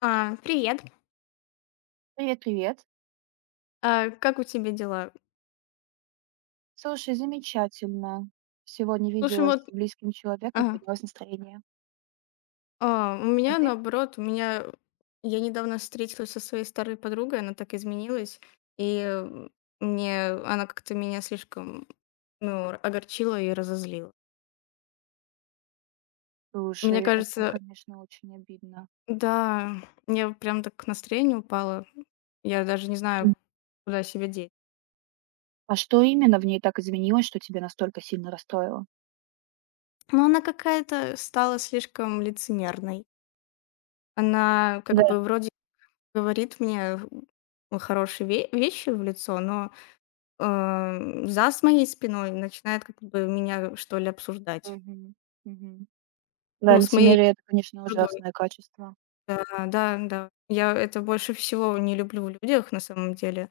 А, привет. Привет, привет. А, как у тебя дела? Слушай, замечательно. Сегодня Слушай, виделась вот с близким человеком, ага. поднялось настроение. А, у А меня ты? наоборот, у меня я недавно встретилась со своей старой подругой, она так изменилась, и мне она как-то меня слишком, ну, огорчила и разозлила. Мне Слушай, это, кажется, конечно, очень обидно. да, мне прям так настроение упало. Я даже не знаю, М. куда себя деть. А что именно в ней так изменилось, что тебя настолько сильно расстроило? Но она какая-то стала слишком лицемерной. Она Да. как бы вроде говорит мне в хорошие ве вещи в лицо, но, за с моей спиной начинает как бы меня, что ли, обсуждать. Мгм. Мгм. Да, Ну, с моей лицемерие это, конечно, другой. ужасное качество. Да, да, да. Я это больше всего не люблю в людях, на самом деле.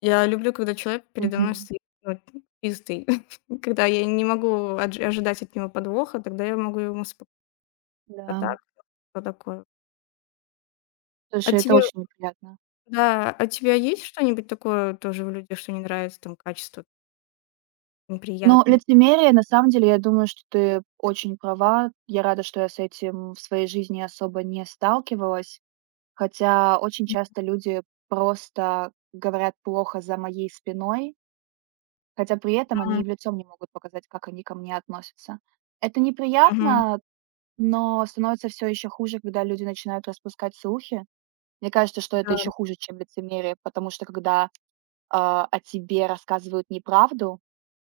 Я люблю, когда человек передо мной Мгм. стоит, ну, чистый. Когда я не могу одж ожидать от него подвоха, тогда я могу ему спо а Да. так, что такое? А Слушай, это тебе очень неприятно. да, а у тебя есть что-нибудь такое тоже в людях, что не нравится, там, качество Но неприятный? лицемерие, на самом деле, я думаю, что ты очень права. Я рада, что я с этим в своей жизни особо не сталкивалась. Хотя очень часто люди просто говорят плохо за моей спиной, хотя при этом они и в лицо мне могут показать, как они ко мне относятся. Это Мгм. неприятно, но становится все еще хуже, когда люди начинают распускать слухи. Мне кажется, что это Да. еще хуже, чем лицемерие, потому что когда о тебе рассказывают неправду,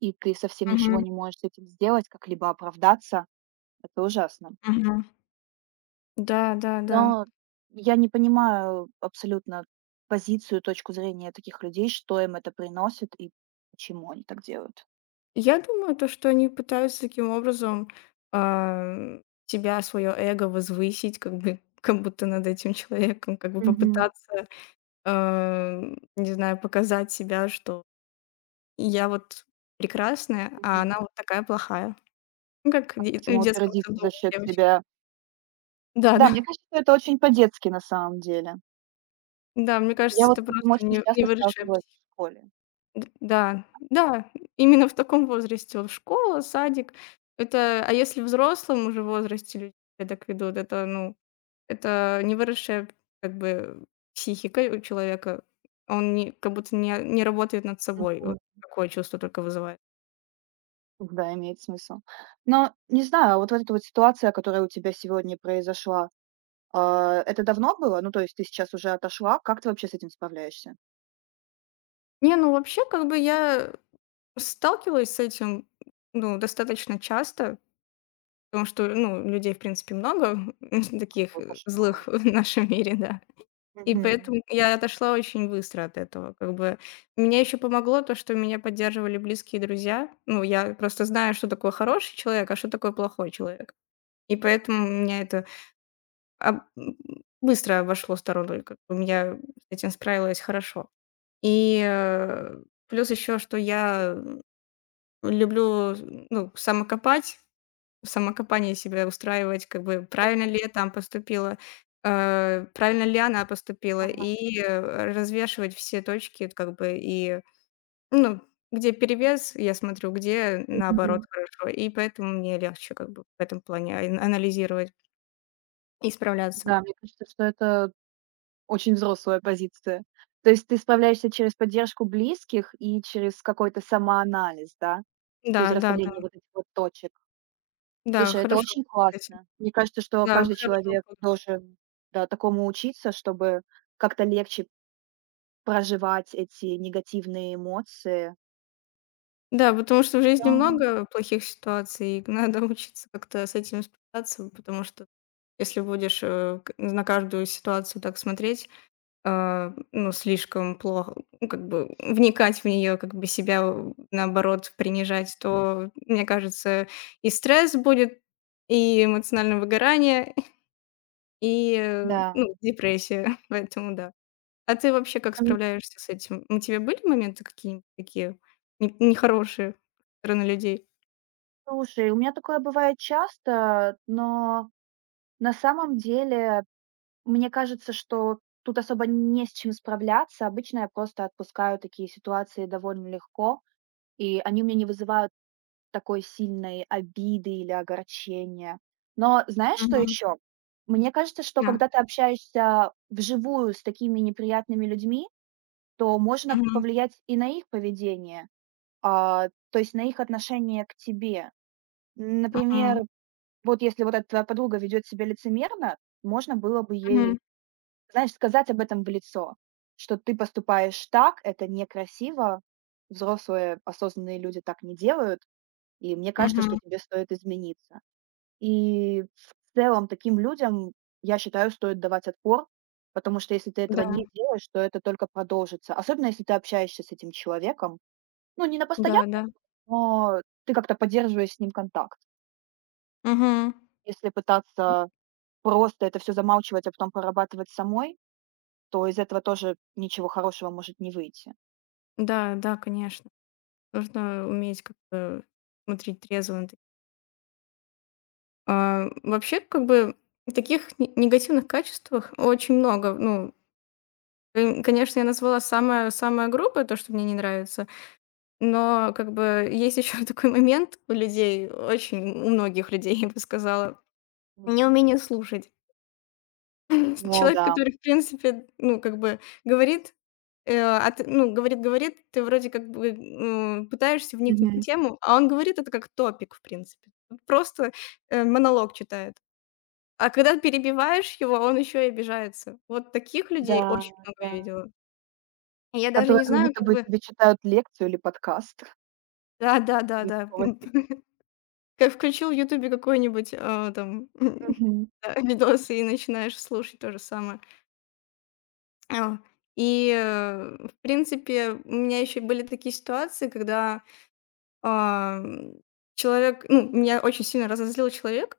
и ты совсем ничего Мгм. не можешь с этим сделать, как-либо оправдаться, это ужасно. Мгм. Да, да, да. Но я не понимаю абсолютно позицию, точку зрения таких людей, что им это приносит и почему они так делают. Я думаю, то, что они пытаются таким образом, своё эго возвысить, как бы, как будто над этим человеком, как бы Мгм, попытаться, не знаю, показать себя, что я вот прекрасная, а она мгм. вот такая плохая. Ну, как де в детском Самоутвердиться саду за счет девочки. себя. Да, Да-да. мне кажется, это очень по-детски на самом деле. Да, да, мне Я кажется, вот это с таким просто очень не часто невыросшая сталкивалась в пси школе. Д да, да, именно в таком возрасте. Вот школа, садик. А если в взрослом уже возрасте люди себя так ведут, это, ну, это невыросшая, как бы, психика у человека. Он не как будто не работает над собой. Вот М. такое чувство только вызывает. Да, имеет смысл. Но не знаю, вот эта вот ситуация, которая у тебя сегодня произошла, это давно было? Ну, то есть ты сейчас уже отошла. Как ты вообще с этим справляешься? Не, ну вообще как бы я сталкивалась с этим, ну, достаточно часто, потому что, ну, людей в принципе много, таких, Какой кошмар. злых в нашем мире, да. И Мгм. поэтому я отошла очень быстро от этого. Как бы мне еще помогло то, что меня поддерживали близкие друзья. Ну, я просто знаю, что такое хороший человек, а что такое плохой человек. И поэтому меня это об- м, быстро обошло стороной. Как бы я с этим справилась хорошо. И плюс еще, что я люблю, ну, самокопание себя устраивать, как бы правильно ли я там поступила, правильно ли она поступила, Ага. и, развешивать все точки, как бы, и, ну, где перевес, я смотрю, где наоборот Мгм. хорошо, и поэтому мне легче, как бы, в этом плане ан анализировать и справляться. Да, мне кажется, что это очень взрослая позиция. То есть ты справляешься через поддержку близких и через какой-то самоанализ, да? Через Да, да, да, расставление вот этих вот точек. да, Слушай, это хорошо, очень кстати. классно. Мне кажется, что Да, каждый хорошо человек понял. должен, да, такому учиться, чтобы как-то легче проживать эти негативные эмоции. Да, потому что в жизни Ну много плохих ситуаций, и надо учиться как-то с этим справляться, потому что если будешь, э, к на каждую ситуацию так смотреть, а, ну, слишком плохо, ну, как бы вникать в нее, как бы себя, у наоборот, принижать, то, мне кажется, и стресс будет, и эмоциональное выгорание, и, да. ну, депрессия. Поэтому да. А ты вообще как Ам, справляешься с этим? У тебя были моменты какие-нибудь такие не нехорошие со стороны людей? слушай, у меня такое бывает часто, но на самом деле мне кажется, что тут особо не с чем справляться. Обычно я просто отпускаю такие ситуации довольно легко, и они у меня не вызывают такой сильной обиды или огорчения. Но знаешь, что Мгм. еще? Мне кажется, что Да. когда ты общаешься вживую с такими неприятными людьми, то можно Мгм, повлиять и на их поведение, то есть на их отношение к тебе. Например, мгм, вот если вот эта твоя подруга ведет себя лицемерно, можно было бы ей, мгм, знаешь, сказать об этом в лицо, что ты поступаешь так, это некрасиво, взрослые осознанные люди так не делают, и мне кажется, что мгм. тебе стоит измениться. И в целом таким людям, я считаю, стоит давать отпор, потому что если ты этого Да, не делаешь, то это только продолжится. Особенно если ты общаешься с этим человеком, ну, не на постоянно, да, да. но ты как-то поддерживаешь с ним контакт. Мгм. Если пытаться просто это все замалчивать, а потом прорабатывать самой, то из этого тоже ничего хорошего может не выйти. Да, да, конечно. Нужно уметь как-то смотреть трезво на таки А, вообще, как бы, таких не негативных качествах очень много. Ну, конечно, я назвала самое самое грубое, то, что мне не нравится, но, как бы, есть еще такой момент у людей, очень у многих людей, я бы сказала, Мгм. неумение слушать. О Человек, да. который, в принципе, ну, как бы говорит, Э, а ты, ну, говорит-говорит, ты вроде как бы, пытаешься вникнуть в Мгм. тему, а он говорит это как топик, в принципе. Вот просто, монолог читает. А когда перебиваешь его, он еще и обижается. Вот таких Да, людей очень много да. я видела. И я даже Которые не как знаю, будто как бы бы. тебе читают лекцию или подкаст, Да, да, да, что-то да. такого типа. Как включил в "Ютубе" какой-нибудь, там, Мгм. да, видос и начинаешь слушать то же самое. А. И, в принципе, у меня еще были такие ситуации, когда Ам, ну, меня очень сильно разозлил человек,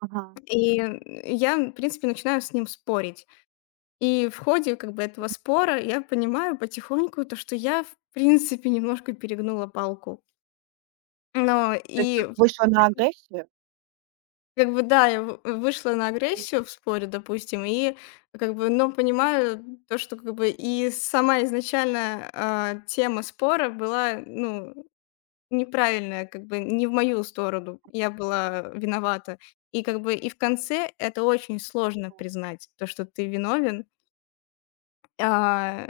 Ага. и я, в принципе, начинаю с ним спорить. И в ходе как бы этого спора я понимаю потихоньку то, что я, в принципе, немножко перегнула палку. Но То есть и как вышла на агрессию, как бы да, я в вышла на агрессию в споре, допустим, и как бы, но понимаю то, что как бы и сама изначально, тема спора была, ну, неправильная, как бы не в мою сторону. Я была виновата. И как бы и в конце это очень сложно признать, то, что ты виновен. А,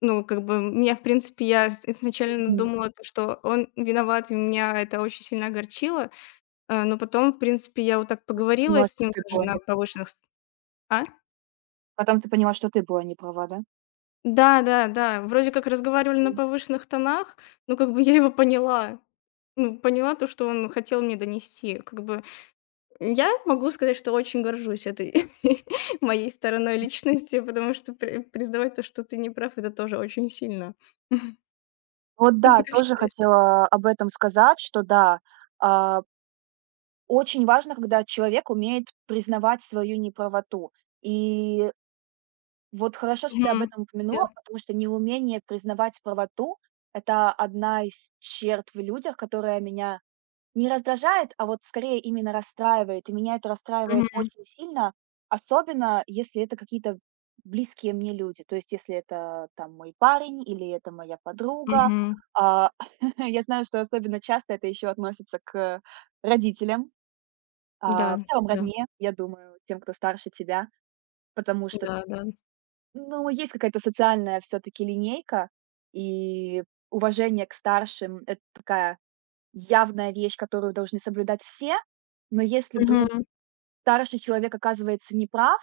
ну, как бы меня, в принципе, я с изначально мгм, думала, то, что он виноват, и меня это очень сильно огорчило. Но потом, в принципе, я вот так потом ты поговорила поняла, с что ним ты даже была на не права. повышенных ст А? Потом ты поняла, что ты была не права, да? Да, да, да. Вроде как разговаривали на М. повышенных тонах, но как бы я его поняла. Ну, поняла то, что он хотел мне донести. Как бы я могу сказать, что очень горжусь этой моей стороной личности, потому что признавать то, что ты не прав, это тоже очень сильно. Вот А ты да, как тоже считаешь? хотела об этом сказать, что да, а, очень важно, когда человек умеет признавать свою неправоту. И вот хорошо, что ты об Мгм. этом Да. упомянула, потому что неумение признавать правоту — это одна из черт в людях, которая меня не раздражает, а вот скорее именно расстраивает. И меня это расстраивает Мгм. очень сильно, особенно если это какие-то близкие мне люди. То есть если это там мой парень или это моя подруга. Мгм. А, я знаю, что особенно часто это еще относится к родителям, в Да, целом да, родне, я думаю, тем, кто старше тебя, потому что, да, да. ну, есть какая-то социальная все таки линейка, и уважение к старшим — это такая явная вещь, которую должны соблюдать все. Но если вдруг Мгм. старший человек оказывается неправ,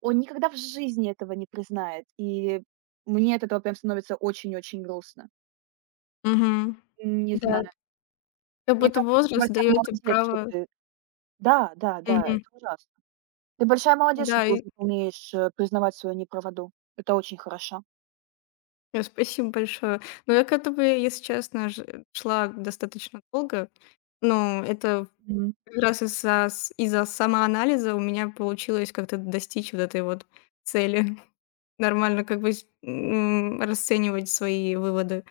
он никогда в жизни этого не признает. И мне от этого прям становится очень-очень грустно. Мгм. Не Да, знаю. как Мне будто кажется, ты возраст большая даёт тебе молодец, что право. ты... Да, да, да, Мгм. это ужасно. Ты большая молодец, что Да, ты и уже умеешь признавать свою неправоту. Это очень хорошо. Спасибо большое. Но я к этому, если честно, ж шла достаточно долго. Но это Мгм. как раз из-за самоанализа у меня получилось как-то достичь вот этой вот цели. Нормально как бы расценивать свои выводы.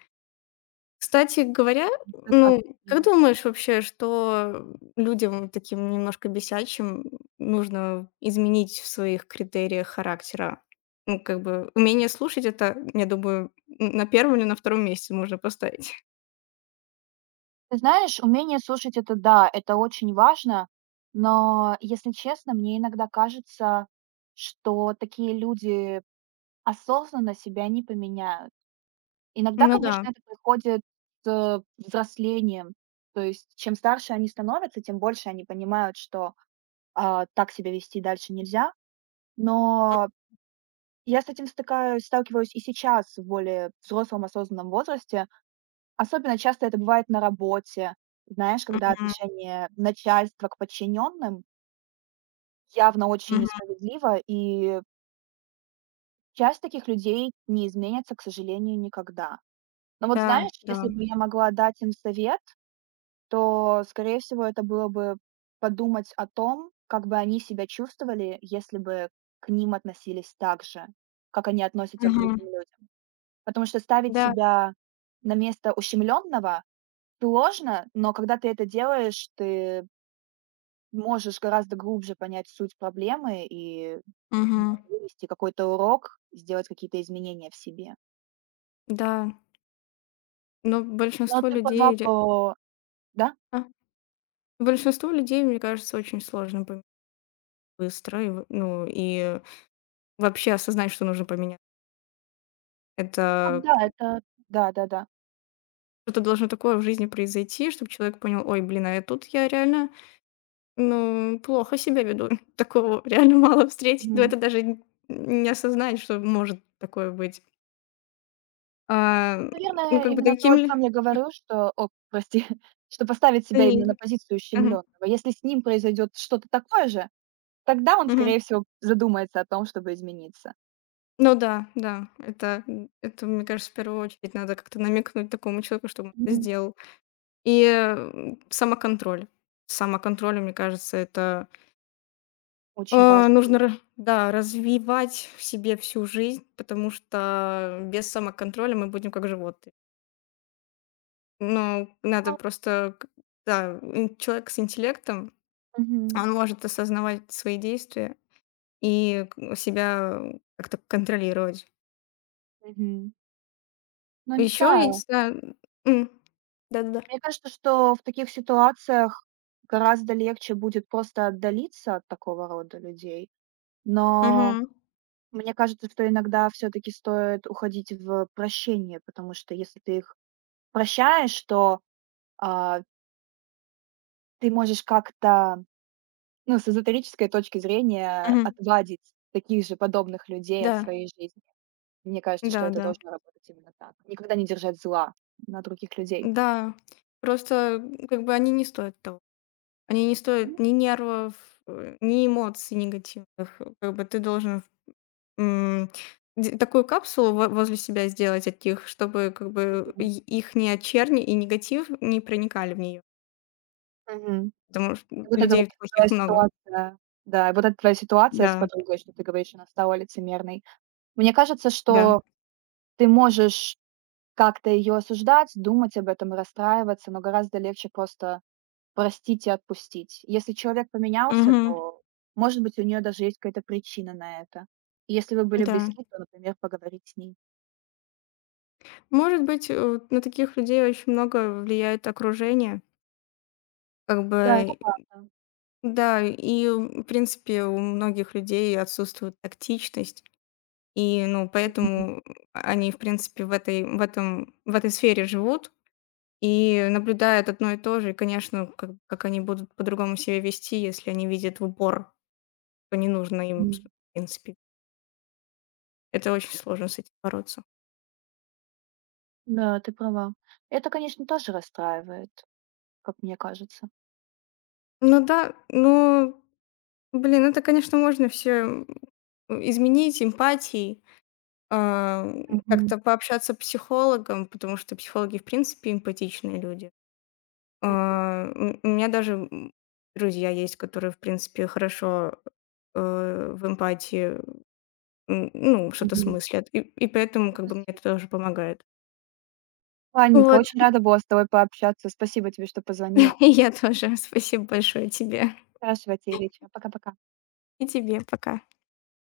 Кстати говоря, Прекрасно ну, как понимаю. думаешь вообще, что людям таким немножко бесячим нужно изменить в своих критериях характера? Ну, как бы умение слушать — это, я думаю, н на первом или на втором месте можно поставить. Ты знаешь, умение слушать — это да, это очень важно, но, если честно, мне иногда кажется, что такие люди осознанно себя не поменяют. Иногда, Ну да. конечно, это приходит с взрослением. То есть чем старше они становятся, тем больше они понимают, что так себя вести дальше нельзя. Но я с этим стыкаюсь сталкиваюсь и сейчас в более взрослом осознанном возрасте. Особенно часто это бывает на работе. Знаешь, когда Мгм. отношение начальства к подчиненным явно очень Мгм. несправедливо, и часть таких людей не изменится, к сожалению, никогда. Но вот Да, знаешь, да. если бы я могла дать им совет, то, скорее всего, это было бы подумать о том, как бы они себя чувствовали, если бы к ним относились так же, как они относятся к Мгм. другим людям. Потому что ставить Да. себя на место ущемленного сложно, но когда ты это делаешь, ты можешь гораздо глубже понять суть проблемы и М. Мгм. вынести какой-то урок, сделать какие-то изменения в себе. Да. Но Но большинство ты людей права, по... ре да? А? Большинству людей, мне кажется, очень сложно поменять быстро, и в ну, и вообще осознать, что нужно поменять. Вот Это да, это да-да-да. что-то должно такое в жизни произойти, чтобы человек понял: "Ой, блин, а я реально, ну, плохо себя веду". Такого реально мало встретить, но Мгм. это даже н не осознать, что может такое быть. А, Вот, ну, наверное, как бы именно то, таким о ли чем я говорю, что о, прости, что поставить себя они. именно на позицию Мгм, ущемлённого. Если с ним произойдет что-то такое же, тогда он, мгм. скорее всего, задумается о том, чтобы измениться. Ну да, да, это, мне кажется, в первую очередь надо как-то намекнуть такому человеку, чтобы он это Мгм. сделал. И, самоконтроль. Самоконтроль, мне кажется, это, Очень важно, да. нужно ра да, развивать в себе всю жизнь, потому что без самоконтроля мы будем как животные. Но надо Ну, просто, к да, ин человек с интеллектом, мгм, он может осознавать свои действия и к себя как-то контролировать. мгм. Но не Еще, я не знаю. знаю М. Да-да-да. Мне кажется, что в таких ситуациях гораздо легче будет просто отдалиться от такого рода людей, но Мгм. мне кажется, что иногда все таки стоит уходить в прощение, потому что если ты их прощаешь, то, а, ты можешь как-то, ну, с эзотерической точки зрения Мгм. отвадить таких же подобных людей от Да. своей жизни. Мне кажется, что Да-да. это Да. должно работать именно так. Никогда не держать зла на других людей. Да, просто, как бы они не стоят того. Они не стоят ни нервов, ни эмоций негативных. Как бы ты должен, м, д такую капсулу во возле себя сделать от них, чтобы как бы и Мгм. их не черни и негатив не проникали в нее. Мгм. Потому И что, вот эта вот людей твоя плохих много. ситуация, да, и вот эта твоя ситуация с Да, подругой, что ты говоришь, она стала лицемерной. Мне кажется, да. что ты можешь как-то ее осуждать, думать об этом и расстраиваться, но гораздо легче просто простить и отпустить. Если человек поменялся, Мгм. то, может быть, у нее даже есть какая-то причина на это. И если вы были Да. близки, то, например, поговорить с ней. Может быть, на таких людей очень много влияет окружение. Как Да, это бы, правда. да, и, в принципе, у многих людей отсутствует тактичность. И, ну, Мгм, поэтому они, в принципе, в этой сфере живут и наблюдают одно и то же. И, конечно, как они будут по-другому себя вести, если они видят в упор, что не нужно им, в мгм. принципе. Это очень сложно с этим бороться. Да, ты права. Это, конечно, тоже расстраивает, как мне кажется. Ну да, ну, блин, это, конечно, можно все изменить эмпатией, а, Мгм, как-то пообщаться с психологом, потому что психологи, в принципе, эмпатичные люди. А, у меня даже, друзья есть, которые, в принципе, хорошо, э, в эмпатии, ну, что-то мгм. смыслят, и поэтому как Это бы мне это супер. тоже помогает. Ладненько, Вот, очень рада была с тобой пообщаться. Спасибо тебе, что позвонила. и я тоже. Спасибо большое тебе. Хорошего тебе вечера. Пока-пока. И тебе. Пока.